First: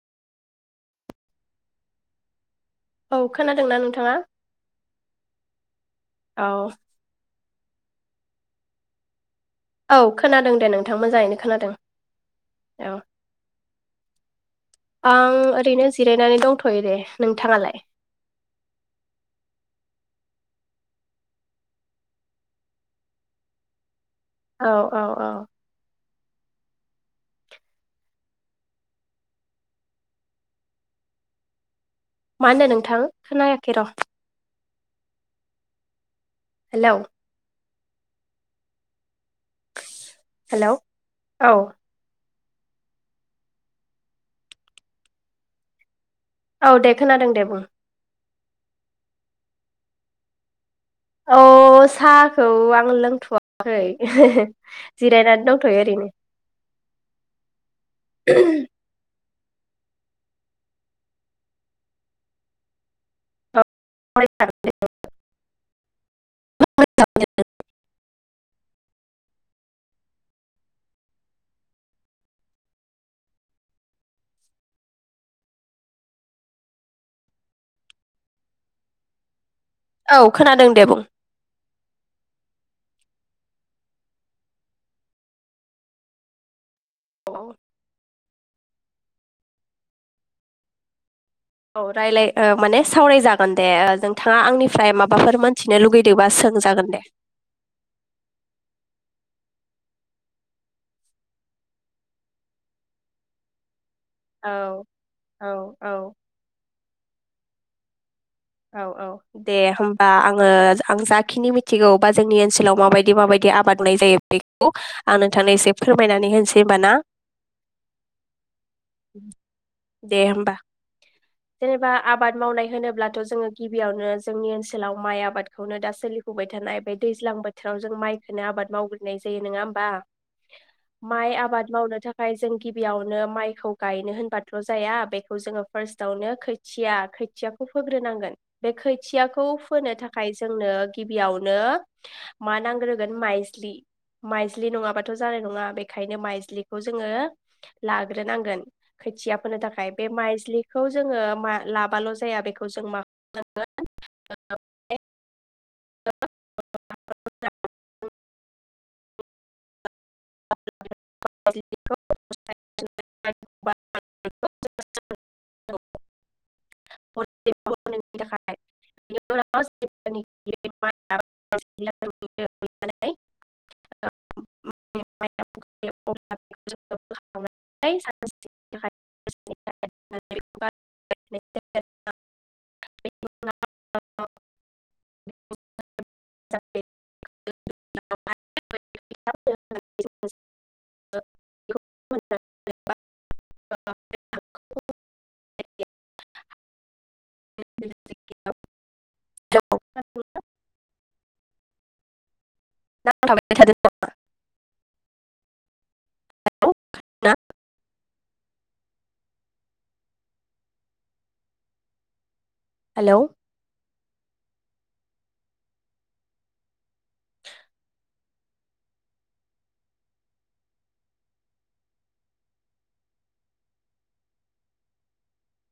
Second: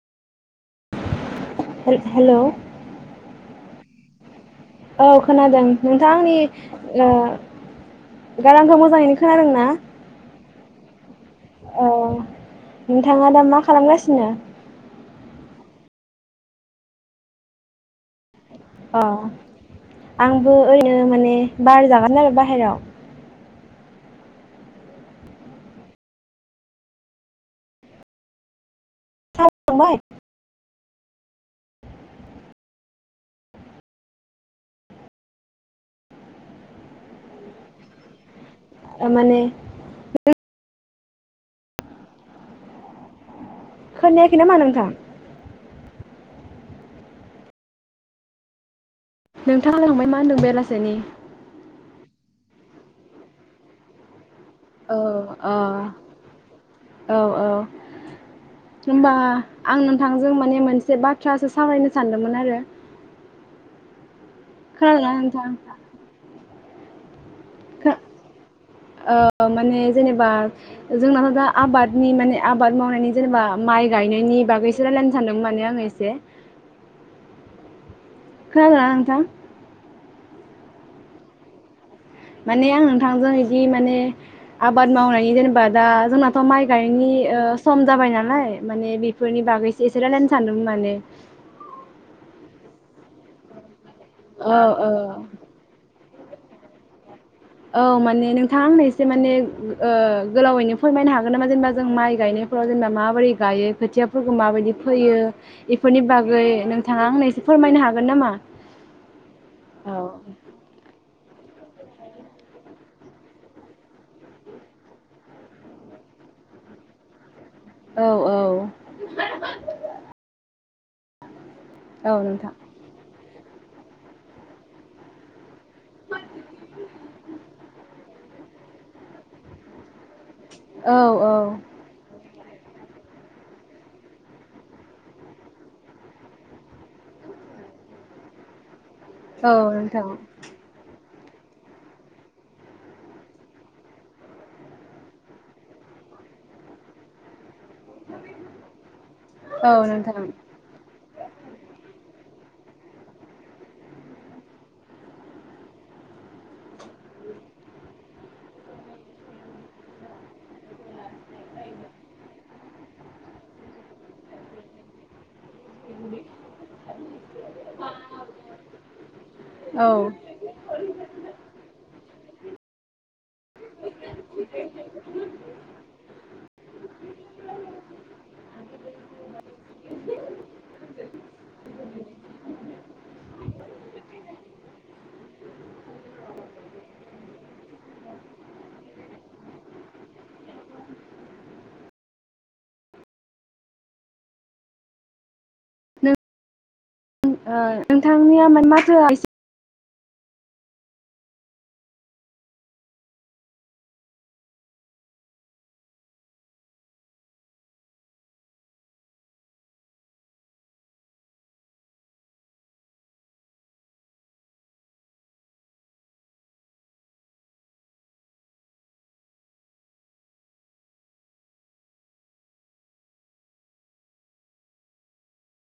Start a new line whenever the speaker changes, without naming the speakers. हेल-हेलोव
औ खोनादोंना नोंथांङा?
औ खोनादों नोंथां आंनि
औ
ओ गारांखौ मोजांङै
औ खोनादों दे नोंथां मोजांङैनो खोनादों
औ
औ
नोंथाङा दा मा खालामगासिनो
आं ओरैनो जिरायनानै दंथ'यो दे नोंथांङालाय?
अह आंबो ओरैनो माने बार जागोन आरो बाहेराव
औ औ औ
संबाय?
माहोनदो नोंथां? खोनायाखै र' हेलौ
आ माने
हेलोव औ
खोनायाखै नामा नोंथां?
औ दे खोनादों दे बुं?
नोंथाङा लांबाय मा होनदों बेलास
अ साख औ आं लोंथ'वाखै।
औ
जिरायनानै
अ
दंथ'यो ओरैनो
औ औ होनबा आं नोंथांजों माने मोनसे बाथ्रासो सावरायनो सानदोंमोन आरो
औ
खोनादोंना नोंथां?
[unintelligible]
खो ओ माने जेनेबा जोंनाथ' दा आबादनि माने आबाद मावनायनि जेनेबा माइ गायनायनि बागैसो रायलायनो सानदों माने आङो एसे खोनादोंना नोंथां?
औ खोनादों दे बुं
माने आं नोंथांजों इदि माने आबाद मावनायनि जेनेबा दा जोंनाथ' माइ गायनायनि
औ
ओ सम जाबाय नालाय माने बेफोरनि बागैसो एसे रायलायनो सानदोंमोन माने
औ रायलाय ओ माने सावरायजागोन दे ओ नोंथाङा
औ औ
आंनिफ्राय माबाफोर मोनथिनो लुगैद दिबा सोंजागोन दे
औ माने नोंथाङा आंनो एसे माने ओ गोलावैनो फोरमायनो हागोन नामा जेनेबा जों माइ गायनायफोराव जेनेबा माबोरै गायो खोथिया फोरखौ माबायदि
औ
फैयो
औ
इफोरनि
औ
बागै नोंथ थाङा आंनो एसे फोरमायनो हागोन नामा?
औ औ दे
औ
होमबा आङो आं जा खिनि मिथिगौ बा जोंनि ओनसोलाव माबायदि माबायदि आबाद मावनाय जायो बेखौ आं नोंथांनो एसे फोरमायनानै होनोसै होमबा ना
औ औ
दे होमबा जेनेबा
औ
आबाद
नोंथां
मावनाय होनोब्लाथ' जोङो गिबियावनो जोंनि ओनसोलाव माइ आबाद खौनो दा सोलिफुबाय थानाय बे दैज्लां बोथ थ' जों माइखौनो आबाद मावग्रोनाय जायो नोङा होमबा?
औ औ
माइ आबाद मावनो थाखाय जों गिबियावनो माइखौ गायनो होनबाथ' जाया बेखौ जोङो फार्स्ट आवनो खोथिया खोथियाखौ फोग्रोनांगोन बे खोथ थियाखौ
औ
फोनो
नोंथां
थाखाय जोंनो गिबियावनो मा नांग्रोगोन माइज्लि माइज्लि नङाबाथ' जानाय नङा बेखायनो माइज्लिखौ जोङो लाग्रोनांगोन खोथिया फोनो
औ
थाखाय बे
नोंथां औ
माइज्लि जोङो मा लाबाल' जाया बेखौ जों मा खामनांगोन ओ माने ओ [unintelligible] [unintelligible] [unintelligible]
नों ओ
[unintelligible] हेलौ
[unintelligible] [inaudible]
[unintelligible] [unintelligible] [unintelligible] [unintelligible] [unintelligible]
ओ नोंथांनिया माने माथोआ एसे
[unintelligible] नांथाबाय थादों नामा [unintelligible] हेलौ